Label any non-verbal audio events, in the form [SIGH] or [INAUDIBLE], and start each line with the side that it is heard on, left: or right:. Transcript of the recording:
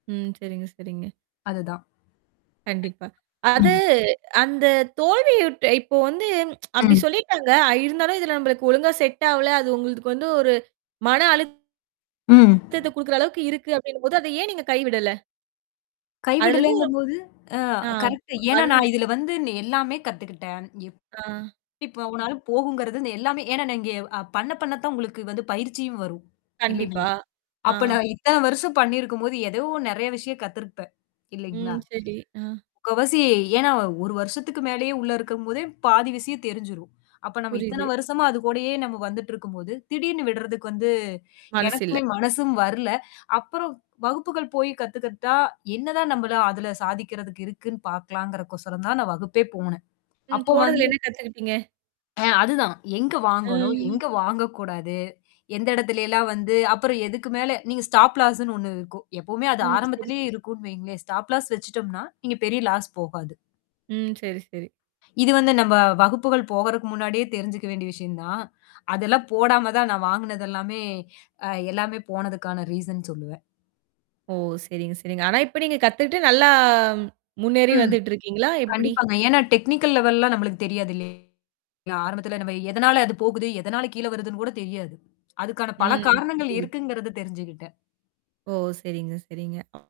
right: ம். செரிங்க, செரிங்க.
left: அதுதான்.
right: கண்டிப்பா. அது
left: ம்.
right: அந்த தோல்வியுற் இப்போ வந்து [TSK] அப்படி
left: ம்.
right: சொல்லிட்டாங்க ஆ, இருந்தாலும், இதுல நம்மளுக்கு ஒழுங்கா செட் ஆவல. அது உங்களுக்கு வந்து ஒரு மன
left: ம்.
right: அழுத்தத்த குடுக்குற அளவுக்கு இருக்கு அப்படினும்போது, அத ஏன் நீங்க கைவிடல? அதுலருந்து ஒரு
left: கைவிடலங்கும்போது, ஆ
right: ஆ,
left: கரெக்ட்டு. ஏன்னா, நான்
right: அதுதான்.
left: இதல வந்து நா எல்லாமே கத்துக்கிட்டேன் எப்
right: ஆ.
left: எப்பவேனாலும் போகுங்கறது எல்லாமே. ஏன்னா இங்க, பண்ண பண்ண தான் உங்களுக்கு வந்து பயிற்சியும் வரும், இல்லைங்களா?
right: கண்டிப்பா.
left: அப்ப,
right: ஆ.
left: நான் இத்தன வருஷம் பண்ணியிருக்கும்போது, ஏதோ நெறைய விஷயம் கத்திருப்பேன், இல்லைங்களா?
right: ம். செரி. ஆ.
left: முக்காவாசி, ஏன்னா ஒரு வருஷத்துக்கு மேலேயே உள்ள இருக்கும்போதே, பாதி விஷயம் தெரிஞ்சிரும். அப்ப, நம்ம இத்தன
right: புரியுது.
left: வருஷமா அது கூடயே நம்ம வந்துட்டு இருக்கும்போது, திடீர்னு விடுறதுக்கு வந்து
right: மனசு
left: எனக்குமே
right: இல்ல.
left: மனசும் வரல. அப்புறம், வகுப்புகள் போய் கத்துகிட்ட என்னதான் நம்மள அதல சாதிக்கறதுக்கு இருக்குன்னு பாக்கலாங்கறகு கோசரம் தான் நான் வகுப்பே போனேன்.
right: ம்,
left: அப்போ வந்து
right: போனதுல என்ன கத்துக்கிட்டீங்க?
left: ஆ, அதுதான். எங்கு வாங்கணும்,
right: ம்.
left: எங்க வாங்கக்கூடாது? எந்த இடத்துல எல்லாம் வந்து, அப்புறம் எதுக்கு மேல நீங்க ஸ்டாப் லாஸ் -ன்னு ஒண்ணு இருக்கும். எப்பவுமே அது
right: ம். செரி,
left: ஆரம்பத்திலேயே
right: செரி.
left: இருக்குன்னு வைங்களேன். ஸ்டாப் லாஸ் வெச்சுட்டோம்னா, நீங்க பெரிய லாஸ் போகாது.
right: ம். செரி, செரி.
left: இது வந்து நம்ப வகுப்புகள் போகறக்கு முன்னாடியே தெரிஞ்சுக்க வேண்டிய விஷயம் தான். அதெல்லாம் போடாம தான் நான் வாங்குனதெல்லாமே, ஆ, எல்லாமே போனதுக்கான ரீசன் சொல்லுவேன்.
right: ஓ! செரிங்க, செரிங்க. ஆனா, இப்ப நீங்க கத்துக்கட்டு நல்லா முன்னேறி
left: ம்.
right: வந்துட்டு இருக்கீங்களா? எப்படி?
left: கண்டிப்பாங்க. ஏன்னா, டெக்னிக்கல் லெவல் எல்லாம் நம்மளுக்கு தெரியாது இல்லயா? இல்ல, ஆரம்பத்தில நம்ம எதனால அது போகுது, எதனால கீழ வருதுன்னு கூட தெரியாது. அதுக்கான பல
right: ம்.
left: காரணங்கள்
right: புரியுது, புரியுது.
left: இருக்குங்கிறது தெரிஞ்சுகிட்டேன்.
right: ஓ! செரிங்க, செரிங்க. ம்